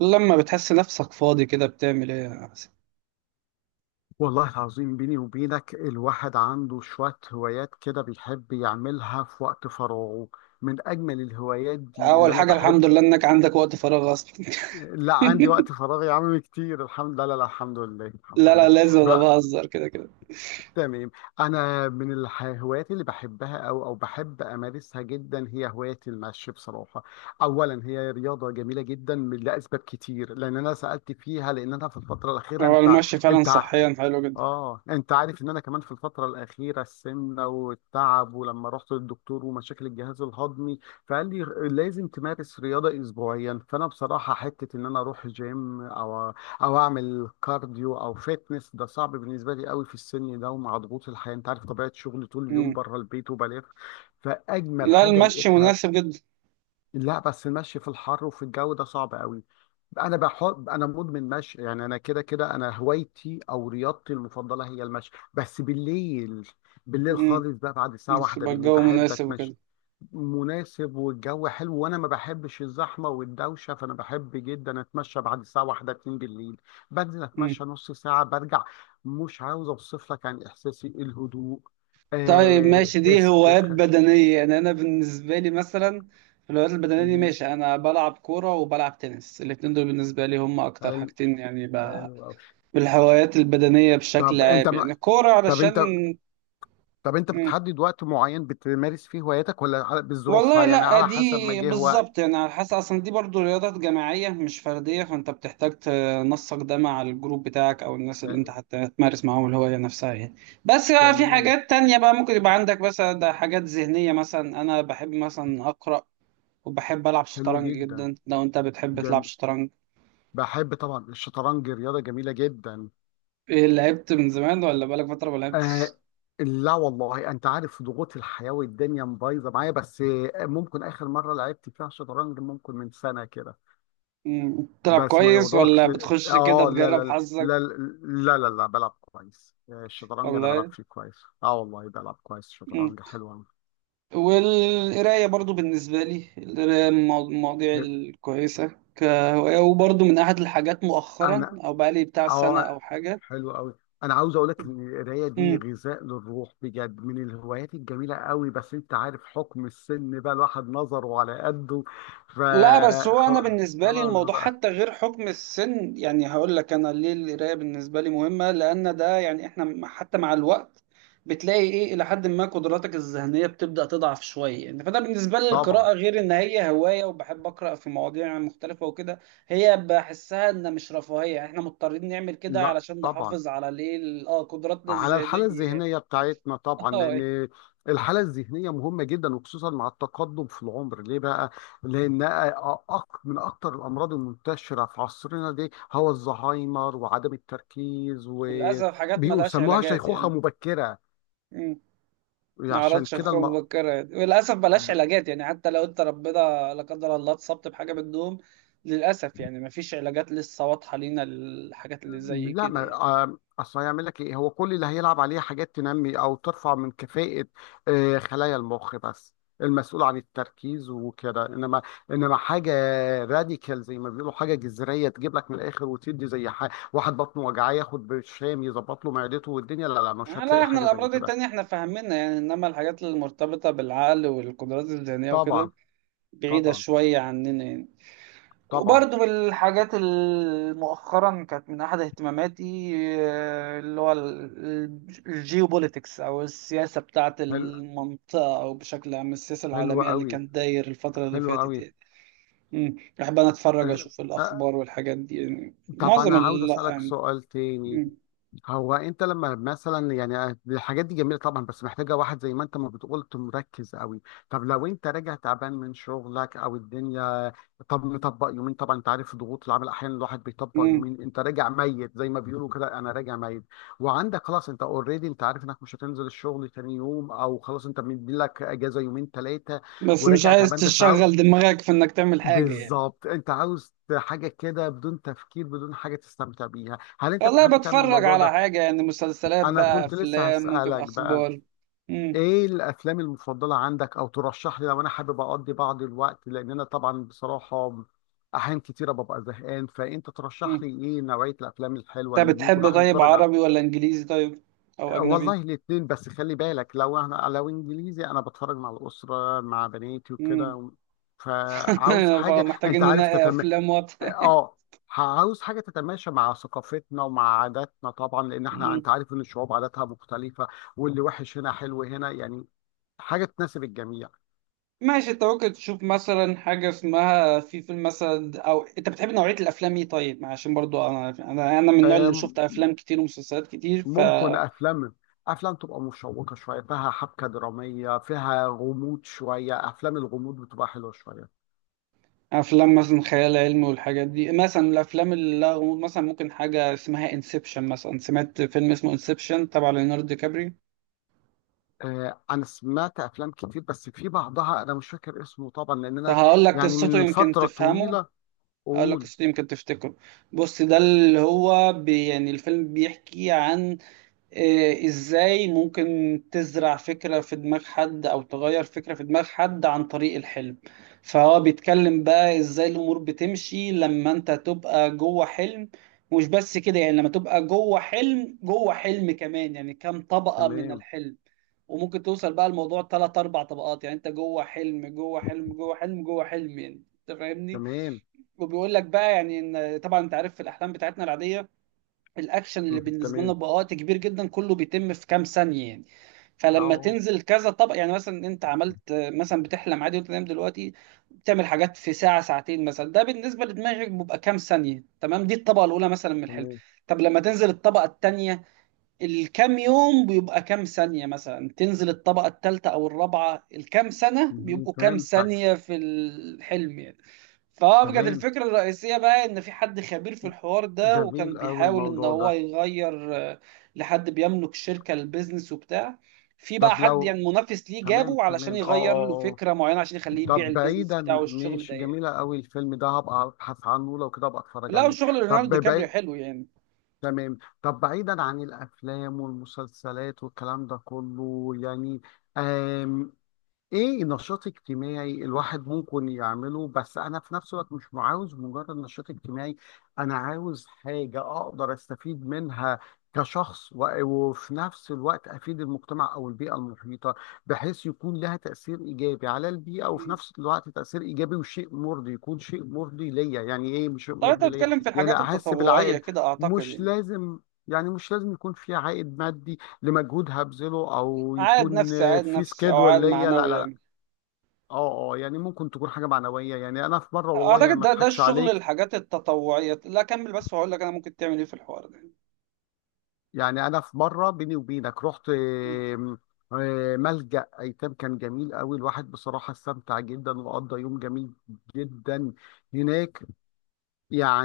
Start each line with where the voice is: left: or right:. right: لما بتحس نفسك فاضي كده بتعمل ايه يا حسين؟
left: والله العظيم بيني وبينك، الواحد عنده شوية هوايات كده بيحب يعملها في وقت فراغه. من أجمل الهوايات دي اللي
right: اول
left: أنا
right: حاجه
left: بحب.
right: الحمد لله انك عندك وقت فراغ اصلا.
left: لا، عندي وقت فراغ يا عم كتير، الحمد لله. لا لا، الحمد لله الحمد
right: لا لا،
left: لله.
right: لازم انا
left: بقى
right: بهزر كده كده.
left: تمام. أنا من الهوايات اللي بحبها أو بحب أمارسها جدا، هي هواية المشي بصراحة. أولا هي رياضة جميلة جدا، لأسباب كتير، لأن أنا سألت فيها، لأن أنا في الفترة الأخيرة
right: هو
left: أنت
right: المشي فعلا
left: أنت
right: صحيا حلو جدا.
left: اه انت عارف ان انا كمان في الفتره الاخيره السمنه والتعب، ولما رحت للدكتور ومشاكل الجهاز الهضمي، فقال لي لازم تمارس رياضه اسبوعيا. فانا بصراحه حته ان انا اروح جيم او اعمل كارديو او فيتنس، ده صعب بالنسبه لي قوي في السن ده، ومع ضغوط الحياه انت عارف طبيعه شغلي طول اليوم
right: مم.
left: بره البيت وبلف. فاجمل
right: لا
left: حاجه
right: المشي
left: لقيتها،
right: مناسب جدا.
left: لا بس المشي في الحر وفي الجو ده صعب قوي. انا مدمن مشي يعني، انا كده كده، انا هوايتي او رياضتي المفضله هي المشي، بس بالليل. بالليل
right: امم
left: خالص بقى، بعد الساعه واحدة
right: يبقى
left: بالليل
right: الجو
left: بحب
right: مناسب
left: اتمشى.
right: وكده.
left: مناسب والجو حلو، وانا ما بحبش الزحمه والدوشه، فانا بحب جدا اتمشى بعد الساعه واحدة اتنين بالليل. بنزل
right: مم.
left: اتمشى نص ساعه برجع. مش عاوز اوصف لك عن احساسي الهدوء،
right: طيب ماشي، دي هوايات
left: استرخاء شديد.
right: بدنيه. يعني انا بالنسبه لي مثلا في الهوايات البدنيه دي،
left: مم.
right: ماشي، انا بلعب كوره وبلعب تنس. الاتنين دول بالنسبه لي هم اكتر
left: حلو.
right: حاجتين يعني ب...
left: حلو أوي.
right: بالهوايات البدنيه بشكل
left: طب
right: عام،
left: انت
right: يعني الكوره
left: طب
right: علشان.
left: انت طب انت
right: مم.
left: بتحدد وقت معين بتمارس فيه هواياتك، ولا
right: والله
left: بظروفها، يعني
right: لا
left: على
right: دي
left: حسب ما جه وقت؟
right: بالظبط، يعني على حسب، اصلا دي برضو رياضات جماعية مش فردية، فانت بتحتاج تنسق ده مع الجروب بتاعك او الناس اللي انت
left: آه،
right: حتى تمارس معاهم الهواية نفسها يعني. بس بقى في
left: تمام.
right: حاجات تانية بقى ممكن يبقى عندك، مثلا ده حاجات ذهنية، مثلا انا بحب مثلا اقرأ، وبحب العب
left: حلو
right: شطرنج
left: جدا.
right: جدا. لو انت بتحب
left: جم...
right: تلعب شطرنج؟
left: بحب طبعا، الشطرنج رياضة جميلة جدا.
right: إيه، لعبت من زمان ولا بقالك فترة ما
left: آه،
right: لعبتش؟
left: لا والله انت عارف ضغوط الحياة والدنيا مبايظة معايا، بس ممكن اخر مرة لعبت فيها شطرنج ممكن من سنة كده.
right: مم، بتلعب
left: بس ما
right: كويس ولا
left: يغركش.
right: بتخش كده
left: اه، لا
right: تجرب
left: لا. لا.
right: حظك
left: لا لا لا، بلعب كويس. الشطرنج انا بلعب
right: ولا
left: فيه كويس، والله بلعب كويس
right: ايه؟
left: شطرنج، حلو أوي.
right: والقراية برضو بالنسبة لي، القراية من المواضيع الكويسة كهواية، وبرضو من أحد الحاجات مؤخرا،
left: انا
right: أو بقالي بتاع سنة
left: اه
right: أو حاجة.
left: حلو قوي. انا عاوز اقول لك ان القرايه دي غذاء للروح بجد، من الهوايات الجميله قوي، بس انت عارف حكم السن بقى، الواحد نظره على قده. ف
right: لا، بس هو انا
left: خ-
right: بالنسبه لي
left: خلاص
right: الموضوع
left: بقى.
right: حتى غير حكم السن، يعني هقول لك انا ليه القرايه بالنسبه لي مهمه، لان ده يعني احنا حتى مع الوقت بتلاقي ايه الى حد ما قدراتك الذهنيه بتبدا تضعف شويه. يعني فانا بالنسبه لي
left: طبعا.
right: القراءه غير ان هي هوايه وبحب اقرا في مواضيع مختلفه وكده، هي بحسها ان مش رفاهيه، يعني احنا مضطرين نعمل كده
left: لا.
right: علشان
left: طبعا،
right: نحافظ على ليه قدراتنا
left: على الحاله
right: الذهنيه.
left: الذهنيه بتاعتنا طبعا،
right: اه،
left: لان الحاله الذهنيه مهمه جدا، وخصوصا مع التقدم في العمر ليه بقى، لان من اكتر الامراض المنتشره في عصرنا دي هو الزهايمر، وعدم التركيز و...
right: وللاسف حاجات ملهاش
left: بيسموها
right: علاجات
left: شيخوخة
right: يعني.
left: مبكرة.
right: ما
left: عشان
right: اعرفش
left: كده الم...
right: اخوك بكرة، وللاسف بلاش
left: ب-
right: علاجات، يعني حتى لو انت ربنا لا قدر الله اتصبت بحاجه من النوم، للاسف يعني ما فيش علاجات لسه واضحه لينا للحاجات اللي زي
left: لا
right: كده
left: ما
right: يعني.
left: اصل هيعمل لك ايه؟ هو كل اللي هيلعب عليه حاجات تنمي او ترفع من كفاءة خلايا المخ بس، المسؤول عن التركيز وكده. انما حاجه راديكال زي ما بيقولوا، حاجه جذريه تجيب لك من الاخر وتدي، زي واحد بطنه وجعاه ياخد برشام يظبط له معدته. والدنيا لا لا، مش
right: لا،
left: هتلاقي
right: احنا
left: حاجه زي
right: الامراض
left: كده.
right: التانية احنا فاهمينها يعني، انما الحاجات المرتبطه بالعقل والقدرات الذهنيه
left: طبعا.
right: وكده بعيده
left: طبعا.
right: شويه عننا يعني.
left: طبعا.
right: وبرضه من الحاجات اللي مؤخرا كانت من أحد اهتماماتي، اللي هو الجيوبوليتكس، أو السياسة بتاعة
left: حلو.
right: المنطقة، أو بشكل عام السياسة
left: حلو
right: العالمية اللي
left: قوي.
right: كانت داير الفترة اللي
left: حلو
right: فاتت
left: قوي.
right: يعني. مم. بحب أنا أتفرج
left: آه.
right: أشوف
left: آه.
right: الأخبار والحاجات دي، يعني
left: طب
right: معظم
left: انا عاوز
right: ال
left: اسالك
right: يعني.
left: سؤال تاني.
right: مم.
left: هو انت لما مثلا يعني الحاجات دي جميله طبعا، بس محتاجه واحد زي ما انت ما بتقول، مركز قوي. طب لو انت راجع تعبان من شغلك او الدنيا، طب نطبق يومين، طبعا انت عارف ضغوط العمل احيانا الواحد بيطبق
right: مم.
left: يومين، انت راجع ميت زي ما بيقولوا كده، انا راجع ميت. وعندك خلاص، انت اوريدي انت عارف انك مش هتنزل الشغل تاني يوم، او خلاص انت مدي لك اجازه يومين ثلاثه.
right: بس مش
left: وراجع
right: عايز
left: تعبان بس
right: تشغل دماغك في إنك تعمل حاجة يعني.
left: بالظبط، انت عاوز حاجه كده بدون تفكير، بدون حاجه تستمتع بيها، هل انت
right: والله
left: بتحب تعمل
right: بتفرج
left: الموضوع
right: على
left: ده؟
right: حاجة، يعني مسلسلات
left: انا
right: بقى،
left: كنت لسه
right: أفلام، ممكن
left: هسألك بقى،
right: أخبار. مم.
left: ايه الافلام المفضلة عندك، او ترشح لي لو انا حابب اقضي بعض الوقت، لان انا طبعا بصراحة احيان كتيرة ببقى زهقان، فانت ترشح
right: مم.
left: لي ايه نوعية الافلام الحلوة
right: انت
left: اللي ممكن
right: بتحب
left: الواحد
right: طيب
left: يتفرج
right: عربي ولا انجليزي، طيب او
left: والله
right: اجنبي؟
left: الاتنين، بس خلي بالك لو انجليزي انا بتفرج مع الاسرة، مع بناتي
right: امم
left: وكده، فعاوز حاجة انت
right: فمحتاجين
left: عارف
right: ننقي افلام وطن.
left: اه، عاوز حاجه تتماشى مع ثقافتنا ومع عاداتنا، طبعا لان احنا
right: مم.
left: انت عارف ان الشعوب عاداتها مختلفه، واللي وحش هنا حلو هنا يعني. حاجه تناسب الجميع.
right: ماشي، انت ممكن تشوف مثلا حاجه اسمها، في فيلم مثلا، او انت بتحب نوعيه الافلام ايه طيب؟ عشان برضو انا انا من النوع اللي شفت
left: أم،
right: افلام كتير ومسلسلات كتير.
left: ممكن
right: فافلام
left: افلام تبقى مشوقه شويه، فيها حبكه دراميه، فيها غموض شويه، افلام الغموض بتبقى حلوه شويه.
right: مثلا خيال علمي والحاجات دي، مثلا الافلام اللي لها غموض مثلا، ممكن حاجه اسمها انسبشن، مثلا سمعت فيلم اسمه انسبشن تبع ليوناردو دي كابري؟
left: أه، انا سمعت افلام كتير، بس في بعضها انا مش فاكر اسمه طبعا لان انا
right: فهقول لك
left: يعني
right: قصته
left: من
right: يمكن
left: فتره
right: تفهمه،
left: طويله.
right: اقول لك
left: اقول
right: قصته يمكن تفتكره. بص، ده اللي هو بي يعني الفيلم بيحكي عن ازاي ممكن تزرع فكرة في دماغ حد او تغير فكرة في دماغ حد عن طريق الحلم. فهو بيتكلم بقى ازاي الامور بتمشي لما انت تبقى جوه حلم. مش بس كده، يعني لما تبقى جوه حلم جوه حلم كمان، يعني كام طبقة من
left: تمام.
right: الحلم. وممكن توصل بقى الموضوع ثلاث اربع طبقات، يعني انت جوه حلم جوه حلم جوه حلم جوه حلم يعني. انت فاهمني.
left: تمام.
right: وبيقول لك بقى يعني ان، طبعا انت عارف في الاحلام بتاعتنا العاديه، الاكشن اللي بالنسبه لنا
left: تمام.
right: بقى وقت كبير جدا كله بيتم في كام ثانيه يعني. فلما
left: اه.
right: تنزل كذا طبق، يعني مثلا انت عملت مثلا، بتحلم عادي وانت نايم دلوقتي، بتعمل حاجات في ساعه ساعتين مثلا، ده بالنسبه لدماغك بيبقى كام ثانيه. تمام، دي الطبقه الاولى مثلا من الحلم.
left: تمام.
right: طب لما تنزل الطبقه الثانيه، الكام يوم بيبقى كام ثانية. مثلا تنزل الطبقة الثالثة أو الرابعة، الكام سنة
left: مم،
right: بيبقوا كام
left: فهمتك.
right: ثانية في الحلم يعني. فكانت
left: تمام.
right: الفكرة الرئيسية بقى إن في حد خبير في الحوار ده، وكان
left: جميل أوي
right: بيحاول إن
left: الموضوع
right: هو
left: ده.
right: يغير، لحد بيملك شركة، البيزنس وبتاع، في بقى
left: طب
right: حد
left: لو
right: يعني منافس ليه،
left: تمام.
right: جابه علشان
left: تمام، اه
right: يغير له
left: اه اه.
right: فكرة معينة عشان يخليه يبيع
left: طب
right: البيزنس
left: بعيدا
right: بتاعه والشغل ده
left: ماشي،
right: يعني.
left: جميلة أوي الفيلم ده، هبقى أبحث عنه، لو كده أبقى أتفرج
right: لا،
left: عليه.
right: وشغل
left: طب
right: ليوناردو دي كابريو
left: بعيد
right: حلو يعني.
left: تمام، طب بعيدا عن الأفلام والمسلسلات والكلام ده كله يعني. آمم ايه نشاط اجتماعي الواحد ممكن يعمله؟ بس انا في نفس الوقت مش عاوز مجرد نشاط اجتماعي، انا عاوز حاجة اقدر استفيد منها كشخص، وفي نفس الوقت افيد المجتمع او البيئة المحيطة، بحيث يكون لها تأثير ايجابي على البيئة، وفي
right: مم.
left: نفس الوقت تأثير ايجابي وشيء مرضي، يكون شيء مرضي ليا، يعني ايه مش شيء
right: طيب أنت
left: مرضي ليا،
right: بتتكلم في
left: يعني
right: الحاجات
left: احس
right: التطوعية
left: بالعائد.
right: كده أعتقد
left: مش
right: يعني،
left: لازم يعني مش لازم يكون في عائد مادي لمجهود هبذله، او
right: عائد
left: يكون
right: نفسي، عائد
left: في
right: نفسي او
left: سكيدول
right: عائد
left: ليا. لا
right: معنوي
left: لا لا.
right: يعني.
left: اه اه. يعني ممكن تكون حاجه معنويه، يعني انا في مره والله انا
right: اعتقد
left: ما
right: ده
left: اضحكش
right: الشغل،
left: عليك،
right: الحاجات التطوعيه، لا كمل بس وهقول لك انا ممكن تعمل ايه في الحوار ده.
left: يعني انا في مره بيني وبينك رحت
right: م-
left: ملجأ ايتام. كان جميل قوي، الواحد بصراحه استمتع جدا وقضى يوم جميل جدا هناك.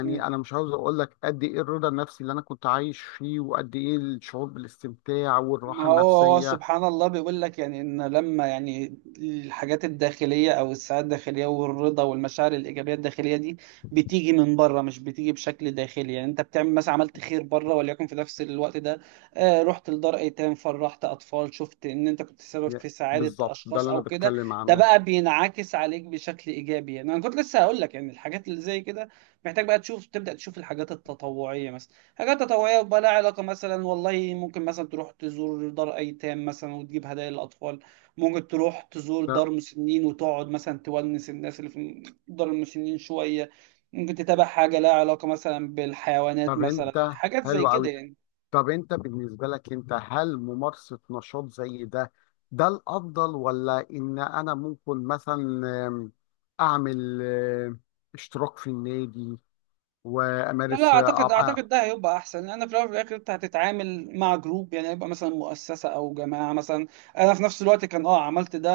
right: م.
left: انا مش عاوز اقول لك قد ايه الرضا النفسي اللي انا كنت عايش فيه، وقد ايه الشعور بالاستمتاع
right: ما
left: والراحه
right: هو، هو
left: النفسيه.
right: سبحان الله بيقول لك يعني ان، لما يعني الحاجات الداخليه او السعاده الداخليه والرضا والمشاعر الايجابيه الداخليه دي بتيجي من بره، مش بتيجي بشكل داخلي. يعني انت بتعمل مثلا، عملت خير بره، وليكن في نفس الوقت ده آه رحت لدار ايتام، فرحت اطفال، شفت ان انت كنت سبب في سعاده
left: بالظبط ده
right: اشخاص
left: اللي انا
right: او كده،
left: بتكلم
right: ده
left: عنه.
right: بقى بينعكس عليك بشكل ايجابي. يعني انا كنت لسه هقول لك يعني الحاجات اللي زي كده، محتاج بقى تشوف، تبدا تشوف الحاجات التطوعيه مثلا. حاجات تطوعية بقى لها علاقة مثلا، والله ممكن مثلا تروح تزور دار أيتام مثلا وتجيب هدايا للأطفال، ممكن تروح تزور
left: ف-
right: دار مسنين وتقعد مثلا تونس الناس اللي في دار المسنين شوية، ممكن تتابع حاجة لها علاقة مثلا بالحيوانات،
left: طب
right: مثلا
left: انت
right: حاجات زي
left: حلو
right: كده
left: قوي.
right: يعني.
left: طب انت بالنسبة لك انت، هل ممارسة نشاط زي ده ده الافضل، ولا ان انا ممكن مثلا اعمل اشتراك في النادي،
right: لا لا،
left: وامارس
right: اعتقد
left: ابقى...
right: ده هيبقى احسن، لان في الاول وفي الاخر انت هتتعامل مع جروب، يعني هيبقى مثلا مؤسسه او جماعه مثلا. انا في نفس الوقت كان اه عملت ده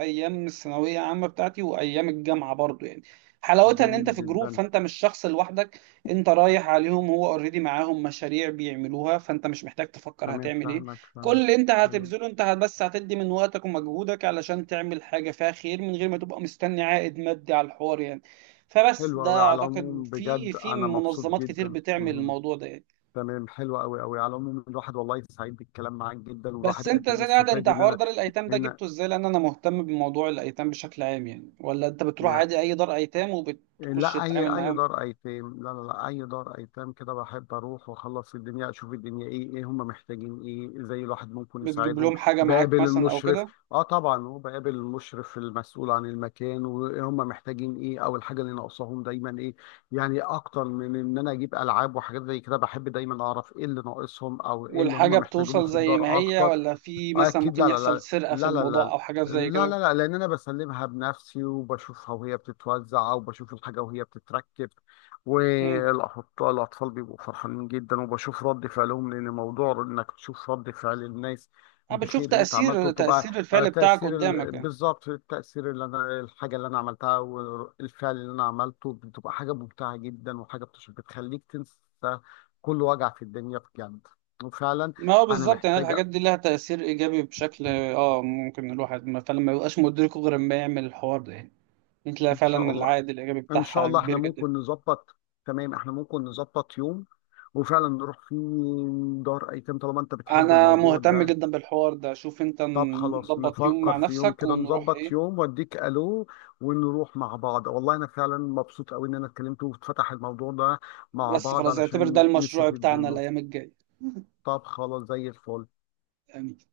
right: ايام الثانويه عامه بتاعتي وايام الجامعه برضو يعني. حلاوتها ان
left: جميل
right: انت في جروب،
left: جدا.
right: فانت مش شخص لوحدك، انت رايح عليهم هو اوريدي معاهم مشاريع بيعملوها، فانت مش محتاج تفكر
left: تمام،
right: هتعمل ايه.
left: فاهمك
right: كل
left: فاهمك.
right: اللي انت
left: حلو.
right: هتبذله انت هت- بس هتدي من وقتك ومجهودك علشان تعمل حاجه فيها خير، من غير ما تبقى مستني عائد مادي على الحوار يعني. فبس
left: حلو قوي.
right: ده،
left: على
right: اعتقد
left: العموم
right: في
left: بجد
right: في
left: انا مبسوط
right: منظمات كتير
left: جدا
right: بتعمل
left: مهم.
right: الموضوع ده يعني.
left: تمام، حلو قوي قوي. على العموم الواحد والله سعيد بالكلام معاك جدا، والواحد
right: بس انت
left: قد ايه
right: زي قاعد،
left: استفاد
right: انت
left: ان
right: حوار
left: انا
right: دار الايتام ده
left: هنا
right: جبته ازاي؟ لان انا مهتم بموضوع الايتام بشكل عام يعني. ولا انت بتروح عادي اي دار ايتام وبتخش
left: لا، اي
right: تتعامل
left: اي
right: معاهم؟
left: دار ايتام، لا لا لا اي دار ايتام كده بحب اروح واخلص الدنيا، اشوف الدنيا ايه، ايه هم محتاجين، ايه ازاي الواحد ممكن
right: بتجيب
left: يساعدهم.
right: لهم حاجة
left: بقابل
right: معاك مثلا او
left: المشرف
right: كده؟
left: اه طبعا، هو بقابل المشرف المسؤول عن المكان، وهم محتاجين ايه، او الحاجه اللي ناقصاهم دايما ايه. يعني اكتر من ان انا اجيب العاب وحاجات زي كده، بحب دايما اعرف ايه اللي ناقصهم، او ايه اللي هم
right: والحاجة
left: محتاجينه
right: بتوصل
left: في
right: زي ما
left: الدار
right: هي،
left: اكتر.
right: ولا في
left: اه
right: مثلا
left: اكيد،
right: ممكن
left: لا لا
right: يحصل
left: لا،
right: سرقة في
left: لا لا
right: الموضوع
left: لا،
right: او حاجة زي
left: لا
right: كده؟
left: لا لا. لان انا بسلمها بنفسي وبشوفها وهي بتتوزع، وبشوف الحاجه وهي بتتركب.
right: امم
left: والاطفال بيبقوا فرحانين جدا، وبشوف رد فعلهم، لان موضوع انك تشوف رد فعل الناس
right: انا بتشوف
left: بخير انت عملته
right: تأثير،
left: بتبقى
right: تأثير الفعل بتاعك قدامك يعني.
left: بالظبط، التاثير اللي انا الحاجه اللي انا عملتها، والفعل اللي انا عملته، بتبقى حاجه ممتعه جدا، وحاجه بتخليك تنسى كل وجع في الدنيا بجد. وفعلا.
right: ما هو
left: انا
right: بالظبط، يعني
left: محتاجه.
right: الحاجات دي لها تأثير إيجابي بشكل اه، ممكن الواحد فعلا ما يبقاش مدركه غير لما يعمل الحوار ده يعني. انت لا
left: ان شاء
right: فعلا
left: الله.
right: العائد الإيجابي
left: ان شاء
right: بتاعها
left: الله احنا
right: كبير جدا.
left: ممكن نظبط. تمام، احنا ممكن نظبط يوم وفعلا نروح فيه دار ايتام، طالما انت بتحب
right: أنا
left: الموضوع
right: مهتم
left: ده.
right: جدا بالحوار ده، شوف انت
left: طب خلاص
right: نظبط يوم مع
left: نفكر في يوم
right: نفسك
left: كده،
right: ونروح
left: نظبط
right: ايه.
left: يوم واديك الو، ونروح مع بعض. والله انا فعلا مبسوط قوي ان انا اتكلمت واتفتح الموضوع ده، مع
right: بس
left: بعض
right: خلاص، اعتبر ده
left: علشان
right: المشروع
left: نستفيد
right: بتاعنا
left: منه.
right: الأيام الجاية.
left: طب خلاص، زي الفل.
right: يعني.